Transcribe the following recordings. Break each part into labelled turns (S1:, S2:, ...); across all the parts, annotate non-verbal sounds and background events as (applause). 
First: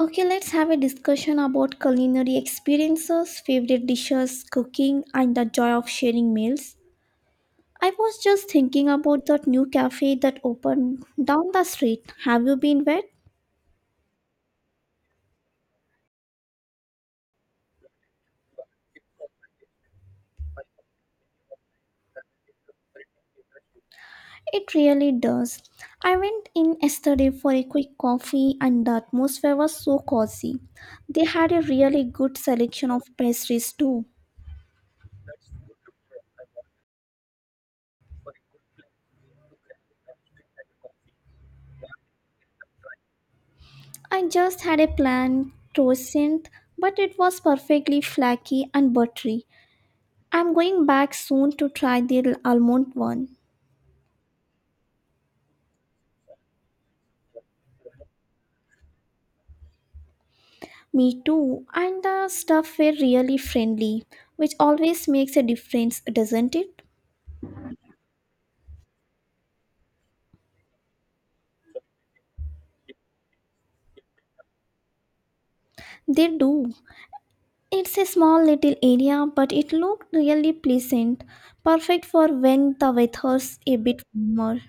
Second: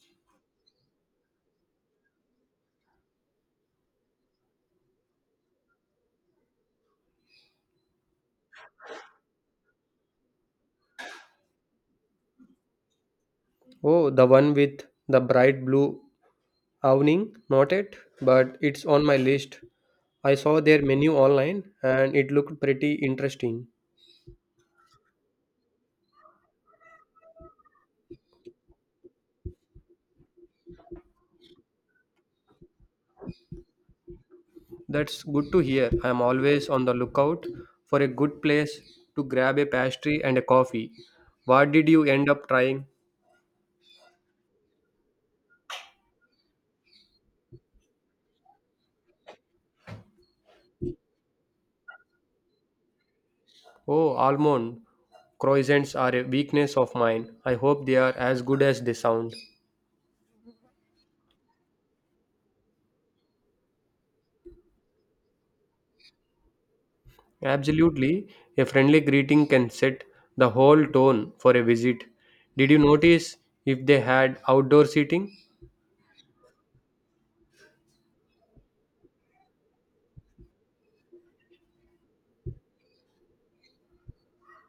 S1: Okay, let's have a discussion about culinary experiences, favorite dishes, cooking, and the joy of sharing meals. I was just thinking about that new cafe that opened down the street. Have you been there?
S2: Oh, the one with the bright blue awning? Not it, but it's on my list. I saw their menu online and it looked pretty interesting.
S1: It really does. I went in yesterday for a quick coffee, and the atmosphere was so cozy. They had a really good selection of pastries too.
S2: That's good to hear. I'm always on the lookout for a good place to grab a pastry and a coffee. What did you end up trying?
S1: I just had a plain croissant, but it was perfectly flaky and buttery. I'm going back soon to try the almond one.
S2: Oh, almond croissants are a weakness of mine. I hope they are as good as they sound.
S1: Me too. And the stuff were really friendly, which always makes a difference, doesn't it?
S2: Absolutely. A friendly greeting can set the whole tone for a visit. Did you notice if they had outdoor seating?
S1: They do. It's a small little area, but it looked really pleasant, perfect for when the weather's a bit warmer.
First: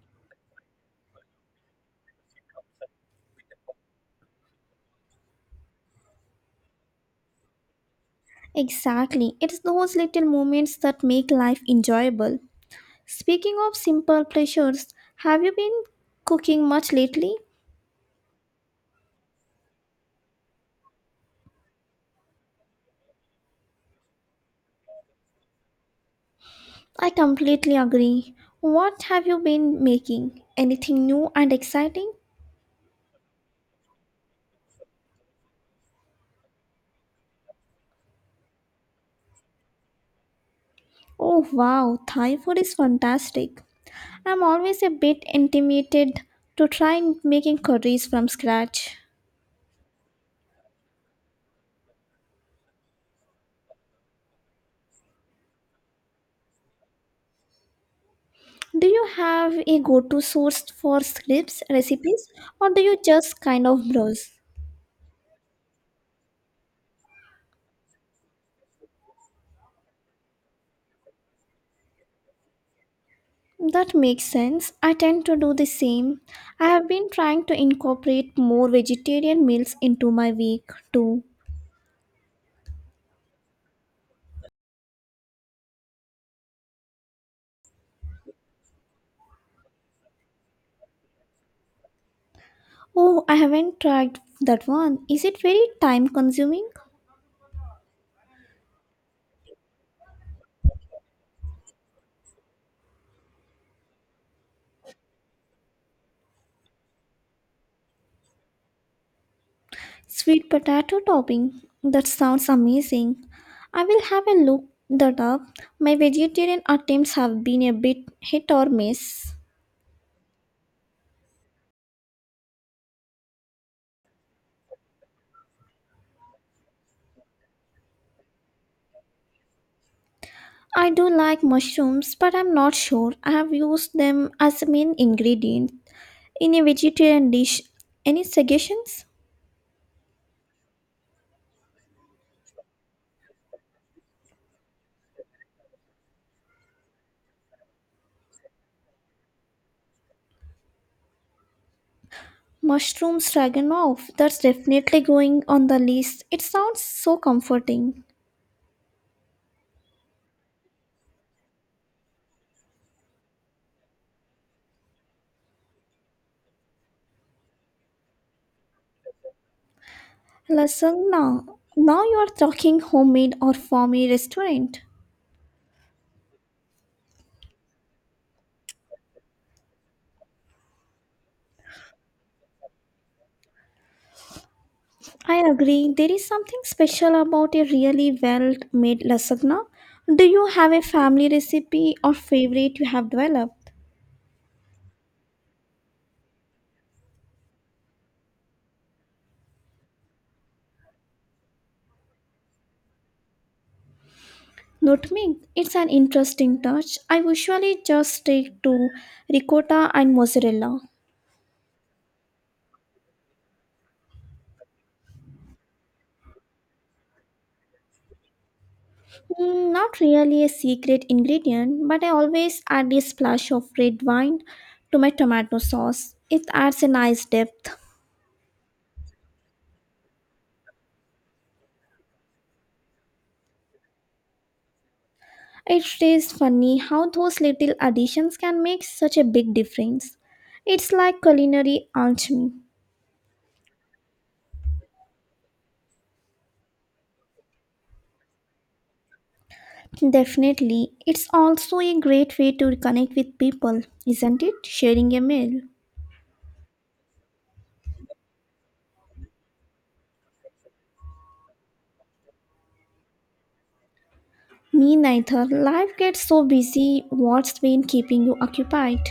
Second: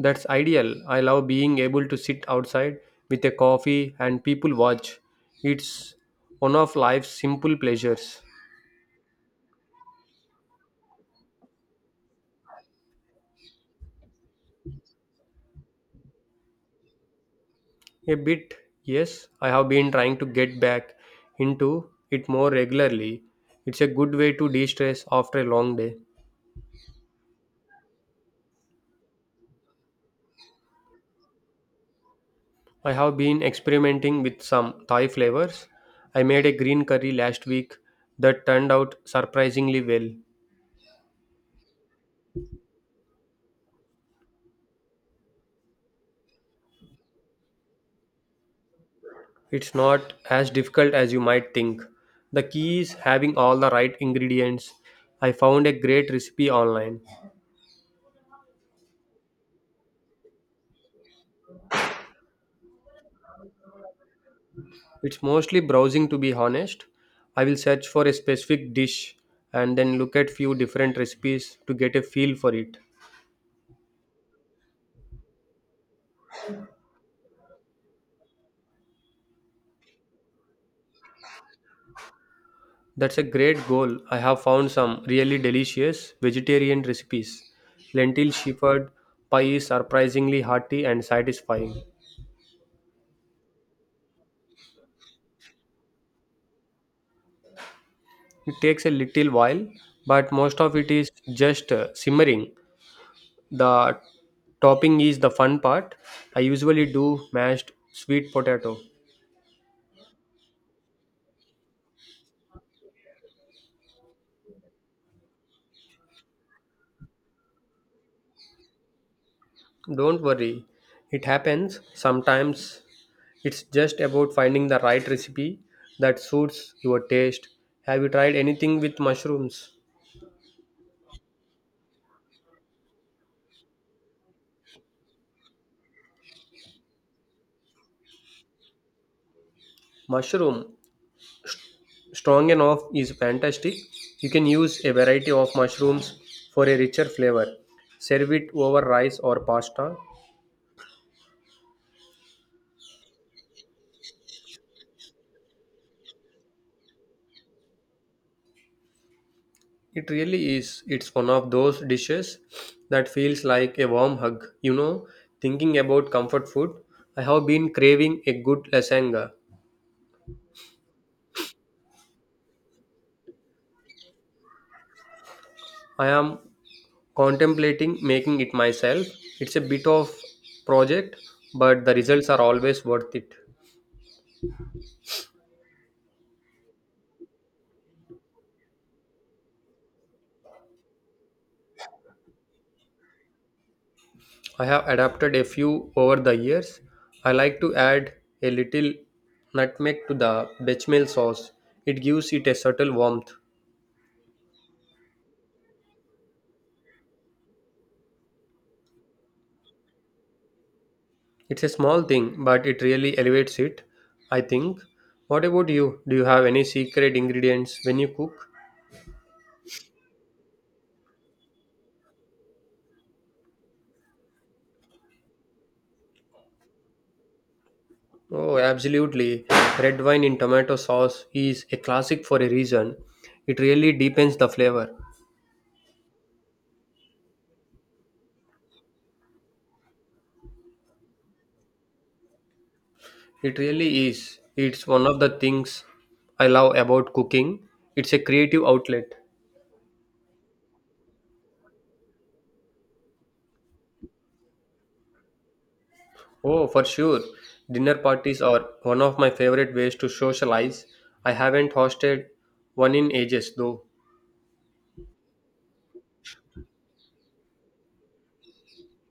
S2: That's ideal. I love being able to sit outside with a coffee and people watch. It's one of life's simple pleasures.
S1: Exactly. It's those little moments that make life enjoyable. Speaking of simple pleasures, have you been cooking much lately?
S2: A bit, yes. I have been trying to get back into it more regularly. It's a good way to de stress after a long day.
S1: I completely agree. What have you been making? Anything new and exciting?
S2: I have been experimenting with some Thai flavors. I made a green curry last week that turned out surprisingly well.
S1: Oh wow, Thai food is fantastic. I'm always a bit intimidated to try making curries from scratch.
S2: It's not as difficult as you might think. The key is having all the right ingredients. I found a great recipe online.
S1: Do you have a go to source for scripts, recipes, or do you just kind of browse?
S2: It's mostly browsing, to be honest. I will search for a specific dish and then look at few different recipes to get a feel for it.
S1: That makes sense. I tend to do the same. I have been trying to incorporate more vegetarian meals into my week too.
S2: That's a great goal. I have found some really delicious vegetarian recipes. Lentil shepherd pie is surprisingly hearty and satisfying.
S1: Oh, I haven't tried that one. Is it very time consuming?
S2: It takes a little while, but most of it is just simmering. The topping is the fun part. I usually do mashed sweet potato.
S1: Sweet potato topping. That sounds amazing. I will have a look that up. My vegetarian attempts have been a bit hit or miss.
S2: Don't worry, it happens. Sometimes it's just about finding the right recipe that suits your taste. Have you tried anything with mushrooms?
S1: I do like mushrooms, but I'm not sure I have used them as a main ingredient in a vegetarian dish. Any suggestions?
S2: Mushroom Strong and off is fantastic. You can use a variety of mushrooms for a richer flavor. Serve it over rice or pasta.
S1: Mushroom stroganoff. That's definitely going on the list. It sounds so comforting.
S2: It really is. It's one of those dishes that feels like a warm hug. You know, thinking about comfort food, I have been craving a good lasagna.
S1: Lasagna. Now you are talking homemade or farmy restaurant.
S2: I am contemplating making it myself. It's a bit of project, but the results are always worth it.
S1: I agree. There is something special about a really well made lasagna. Do you have a family recipe or favorite you have developed?
S2: I have adapted a few over the years. I like to add a little nutmeg to the bechamel sauce. It gives it a subtle warmth.
S1: Not me. It's an interesting touch. I usually just stick to ricotta and mozzarella.
S2: It's a small thing, but it really elevates it, I think. What about you? Do you have any secret ingredients when you cook?
S1: Not really a secret ingredient, but I always add a splash of red wine to my tomato sauce. It adds a nice depth.
S2: Oh, absolutely. Red wine in tomato sauce is a classic for a reason. It really deepens the flavor.
S1: It is funny how those little additions can make such a big difference. It's like culinary alchemy.
S2: It really is. It's one of the things I love about cooking. It's a creative outlet.
S1: Definitely. It's also a great way to connect with people, isn't it? Sharing a meal.
S2: Oh, for sure. Dinner parties are one of my favorite ways to socialize. I haven't hosted one in ages though.
S1: Me neither. Life gets so busy. What's been keeping you occupied?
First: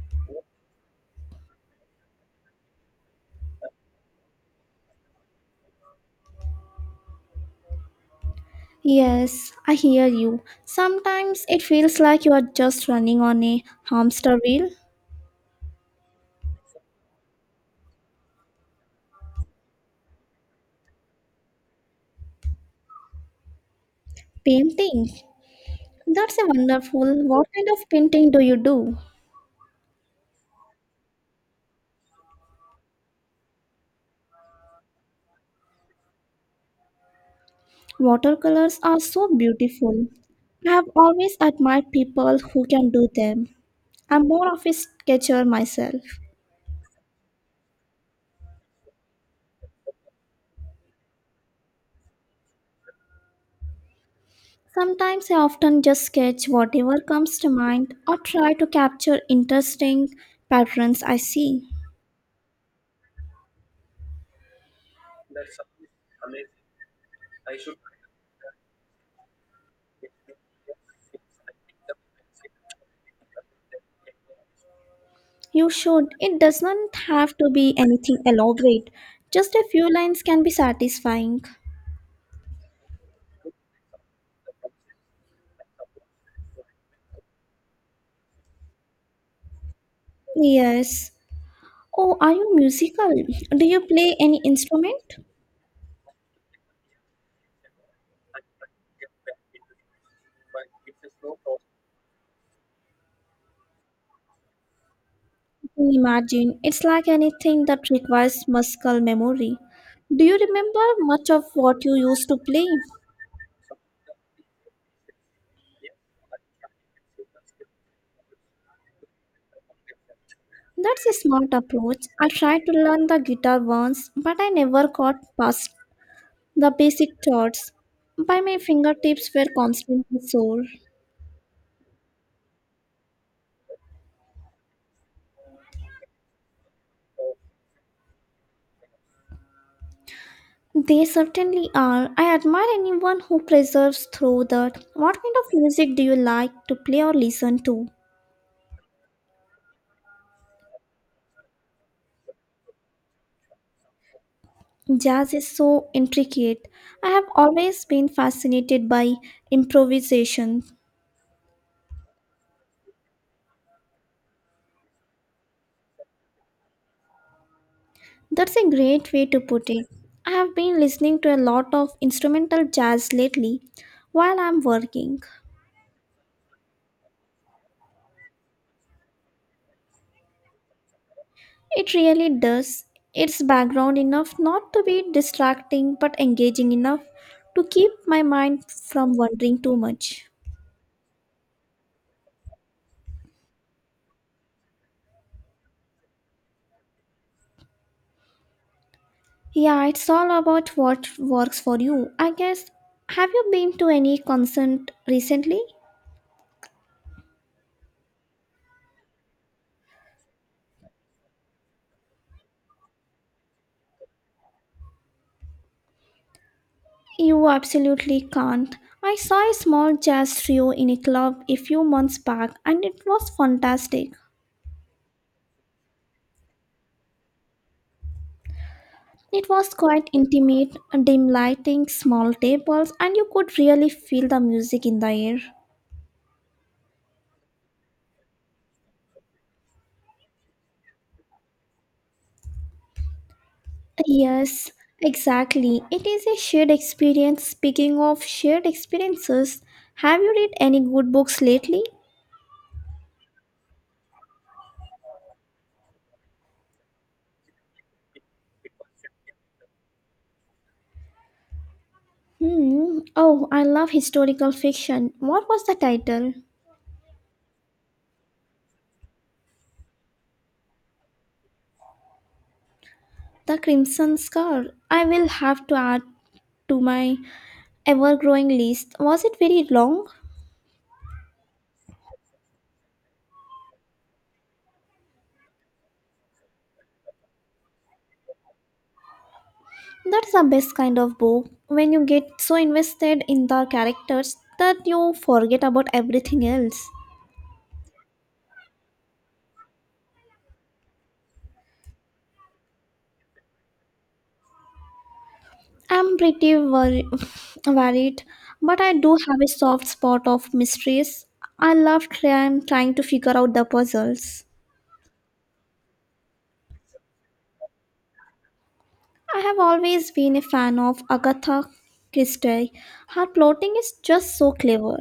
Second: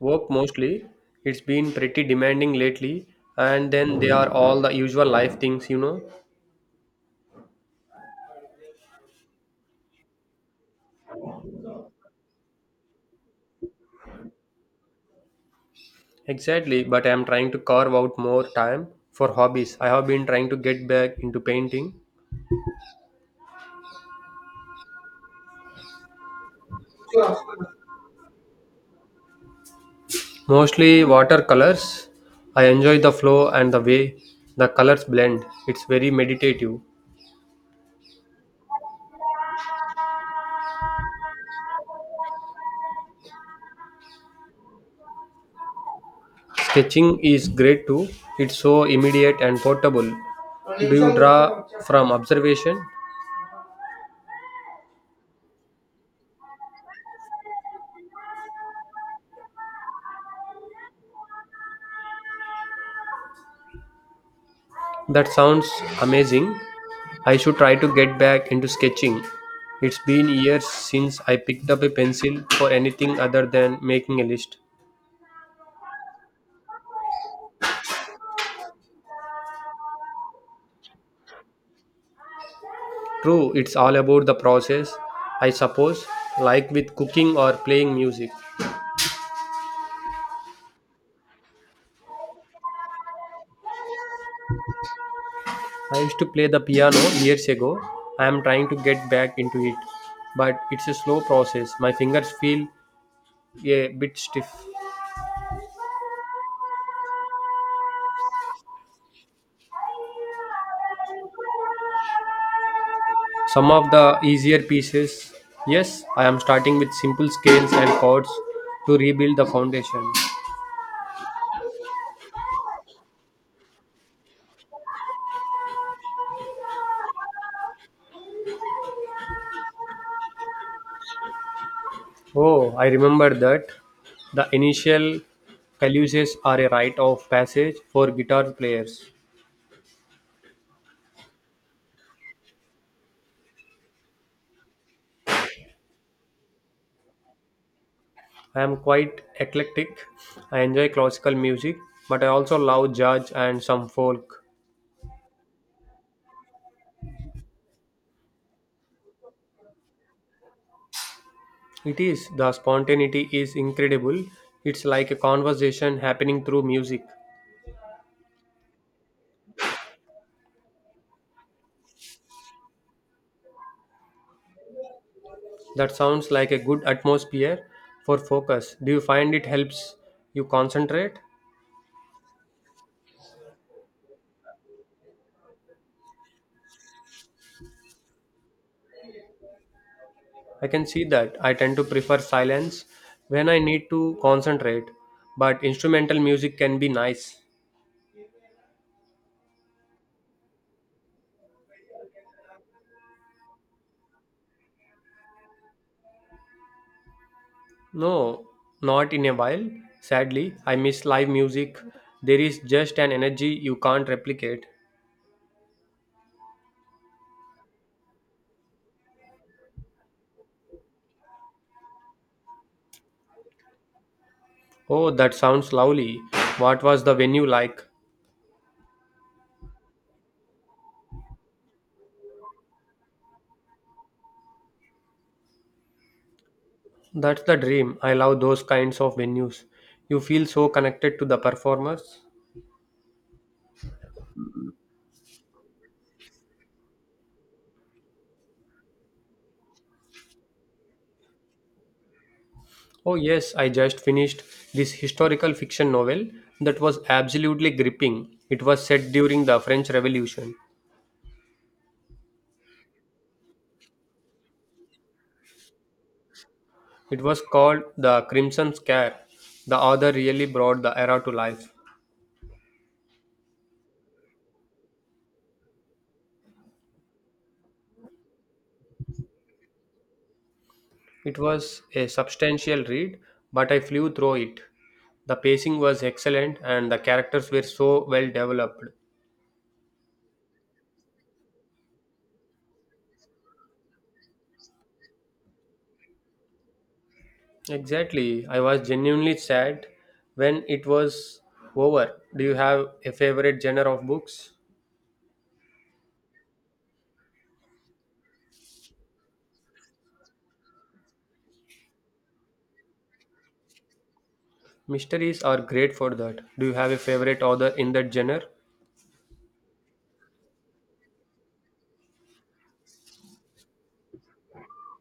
S2: Work mostly. It's been pretty demanding lately, and then they are all the usual life things, you know.
S1: Yes, I hear you. Sometimes it feels like you are just running on a hamster wheel.
S2: Exactly, but I'm trying to carve out more time for hobbies. I have been trying to get back into painting,
S1: Painting. That's a wonderful. What kind of painting do you do?
S2: mostly watercolors. I enjoy the flow and the way the colors blend. It's very meditative.
S1: Watercolors are so beautiful. I have always admired people who can do them. I'm more of a sketcher myself.
S2: Sketching is great too. It's so immediate and portable. Do you draw from observation?
S1: Sometimes I often just sketch whatever comes to mind or try to capture interesting patterns I see.
S2: That sounds amazing. I should try to get back into sketching. It's been years since I picked up a pencil for anything other than making a list.
S1: You should. It doesn't have to be anything elaborate. Just a few lines can be satisfying.
S2: True, it's all about the process, I suppose, like with cooking or playing music.
S1: Yes. Oh, are you musical? Do you play any instrument?
S2: I used to play the piano years ago. I am trying to get back into it, but it's a slow process. My fingers feel a bit stiff.
S1: Imagine, it's like anything that requires muscle memory. Do you remember much of what you used to play?
S2: Some of the easier pieces. Yes, I am starting with simple scales and chords to rebuild the foundation.
S1: That's a smart approach. I tried to learn the guitar once, but I never got past the basic chords. By my fingertips were constantly sore.
S2: Oh, I remember that. The initial caluses are a rite of passage for guitar players.
S1: They certainly are. I admire anyone who preserves through that. What kind of music do you like to play or listen to?
S2: I am quite eclectic. I enjoy classical music, but I also love jazz and some folk.
S1: Jazz is so intricate. I have always been fascinated by improvisation.
S2: It is, the spontaneity is incredible. It's like a conversation happening through music.
S1: That's a great way to put it. I have been listening to a lot of instrumental jazz lately while I'm working.
S2: That sounds like a good atmosphere for focus. Do you find it helps you concentrate?
S1: It really does. It's background enough not to be distracting but engaging enough to keep my mind from wandering too much.
S2: I can see that. I tend to prefer silence when I need to concentrate, but instrumental music can be nice.
S1: Yeah, it's all about what works for you. I guess. Have you been to any concert recently?
S2: No, not in a while. Sadly, I miss live music. There is just an energy you can't replicate.
S1: You absolutely can't. I saw a small jazz trio in a club a few months back and it was fantastic.
S2: Oh, that sounds lovely. What was the venue like?
S1: It was quite intimate, dim lighting, small tables, and you could really feel the music in the air.
S2: That's the dream. I love those kinds of venues. You feel so connected to the performers.
S1: Yes, exactly. It is a shared experience. Speaking of shared experiences, have you read any good books lately?
S2: Oh, yes, I just finished this historical fiction novel that was absolutely gripping. It was set during the French Revolution.
S1: Hmm. Oh, I love historical fiction. What was the title?
S2: It was called The Crimson Scare. The author really brought the era to life.
S1: The Crimson Scar. I will have to add to my ever growing list. Was it very long?
S2: It was a substantial read, but I flew through it. The pacing was excellent and the characters were so well developed.
S1: That's the best kind of book when you get so invested in the characters that you forget about everything else.
S2: Exactly, I was genuinely sad when it was over. Do you have a favorite genre of books?
S1: I'm pretty (laughs) worried, but I do have a soft spot of mysteries. I love trying to figure out the puzzles.
S2: Mysteries are great for that. Do you have a favorite author in that genre?
S1: I have always been a fan of Agatha Christie. Her plotting is just so clever.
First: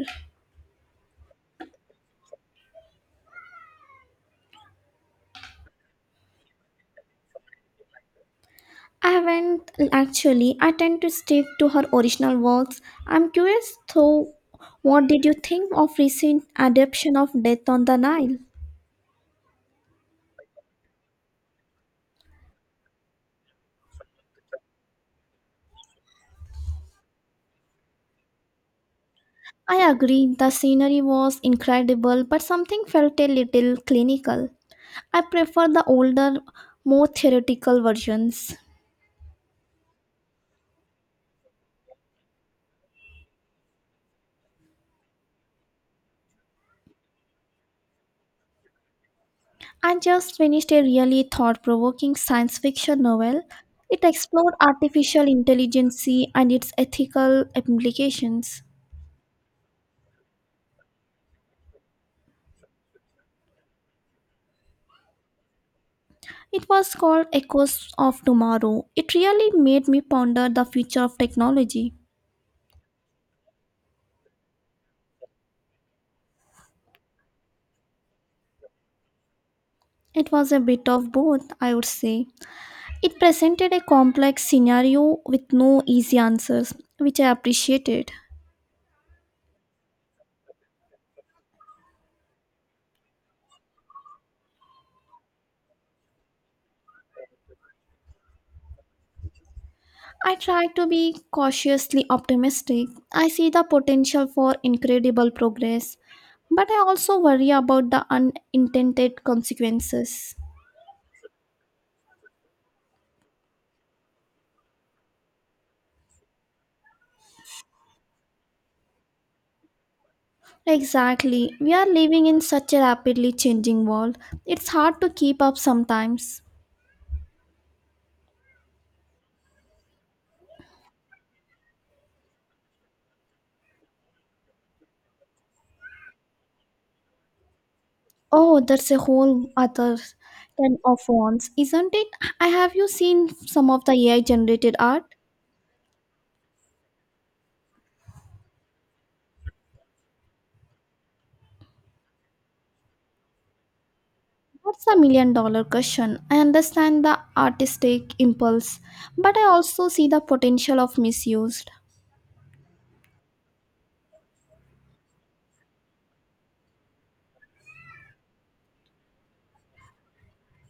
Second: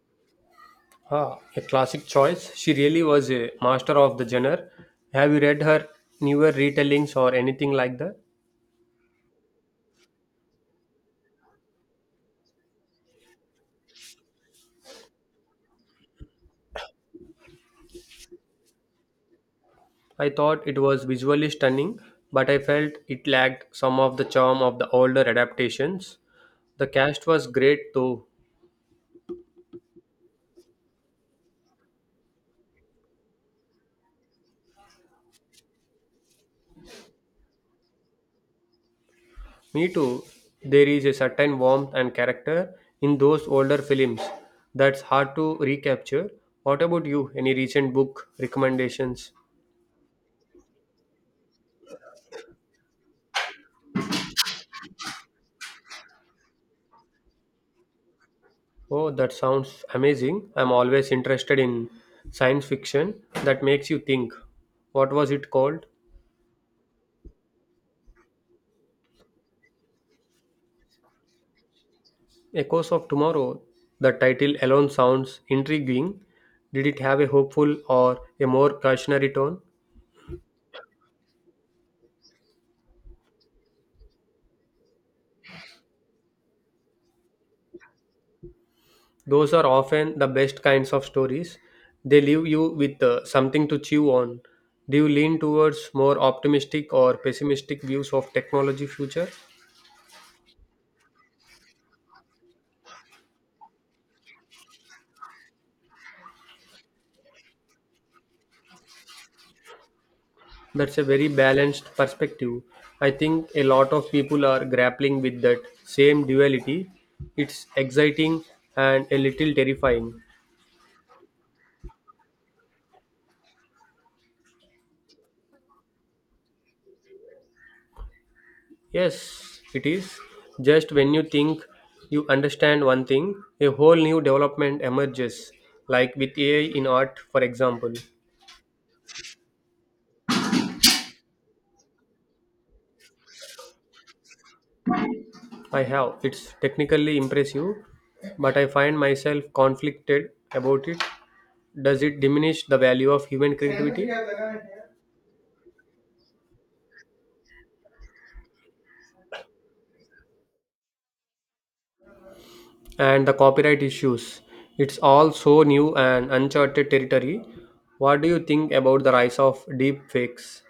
S2: Ah, a classic choice. She really was a master of the genre. Have you read her newer retellings or anything like that?
S1: I haven't actually. I tend to stick to her original works. I'm curious though, what did you think of recent adaptation of Death on the Nile?
S2: I thought it was visually stunning, but I felt it lacked some of the charm of the older adaptations. The cast was great though.
S1: I agree, the scenery was incredible, but something felt a little clinical. I prefer the older, more theoretical versions.
S2: Me too. There is a certain warmth and character in those older films that's hard to recapture. What about you? Any recent book recommendations?
S1: I just finished a really thought provoking science fiction novel. It explored artificial intelligence and its ethical implications.
S2: Oh, that sounds amazing. I'm always interested in science fiction that makes you think. What was it called?
S1: It was called Echoes of Tomorrow. It really made me ponder the future of technology.
S2: Echoes of Tomorrow. The title alone sounds intriguing. Did it have a hopeful or a more cautionary tone?
S1: It was a bit of both, I would say. It presented a complex scenario with no easy answers, which I appreciated.
S2: Those are often the best kinds of stories. They leave you with something to chew on. Do you lean towards more optimistic or pessimistic views of technology future?
S1: I try to be cautiously optimistic. I see the potential for incredible progress, but I also worry about the unintended consequences.
S2: That's a very balanced perspective. I think a lot of people are grappling with that same duality. It's exciting and a little terrifying.
S1: Exactly. We are living in such a rapidly changing world. It's hard to keep up sometimes.
S2: Yes, it is. Just when you think you understand one thing, a whole new development emerges, like with AI in art, for example.
S1: Oh, that's a whole other ten of wands, isn't it? I have you seen some of the AI generated art?
S2: I have. It's technically impressive, but I find myself conflicted about it. Does it diminish the value of human creativity?
S1: That's a million dollar question. I understand the artistic impulse, but I also see the potential of misused.
S2: And the copyright issues. It's all so new and uncharted territory. What do you think about the rise of deep fakes?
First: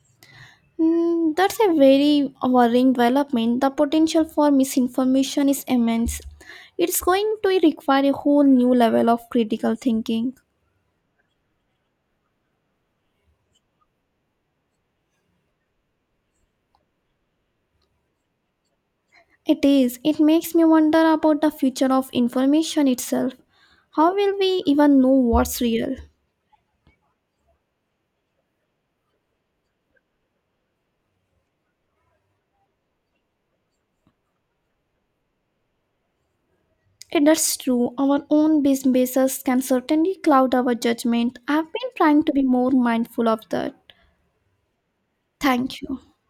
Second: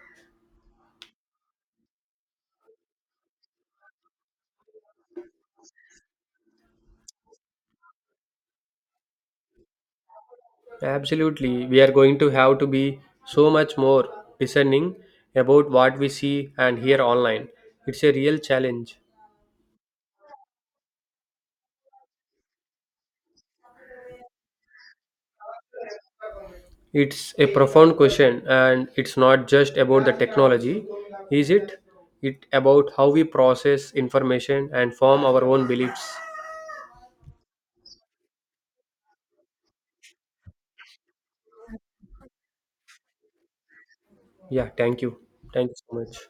S1: That's a very worrying development. The potential for misinformation is immense. It's going to require a whole new level of critical thinking.
S2: Absolutely, we are going to have to be so much more discerning about what we see and hear online. It's a real challenge.
S1: It is. It makes me wonder about the future of information itself. How will we even know what's real?
S2: It's a profound question, and it's not just about the technology, is it? It about how we process information and form our own beliefs.
S1: If that's true, our own basis can certainly cloud our judgment. I've been trying to be more mindful of that.
S2: Yeah, thank you. Thank you
S1: Thank
S2: so
S1: you.
S2: much.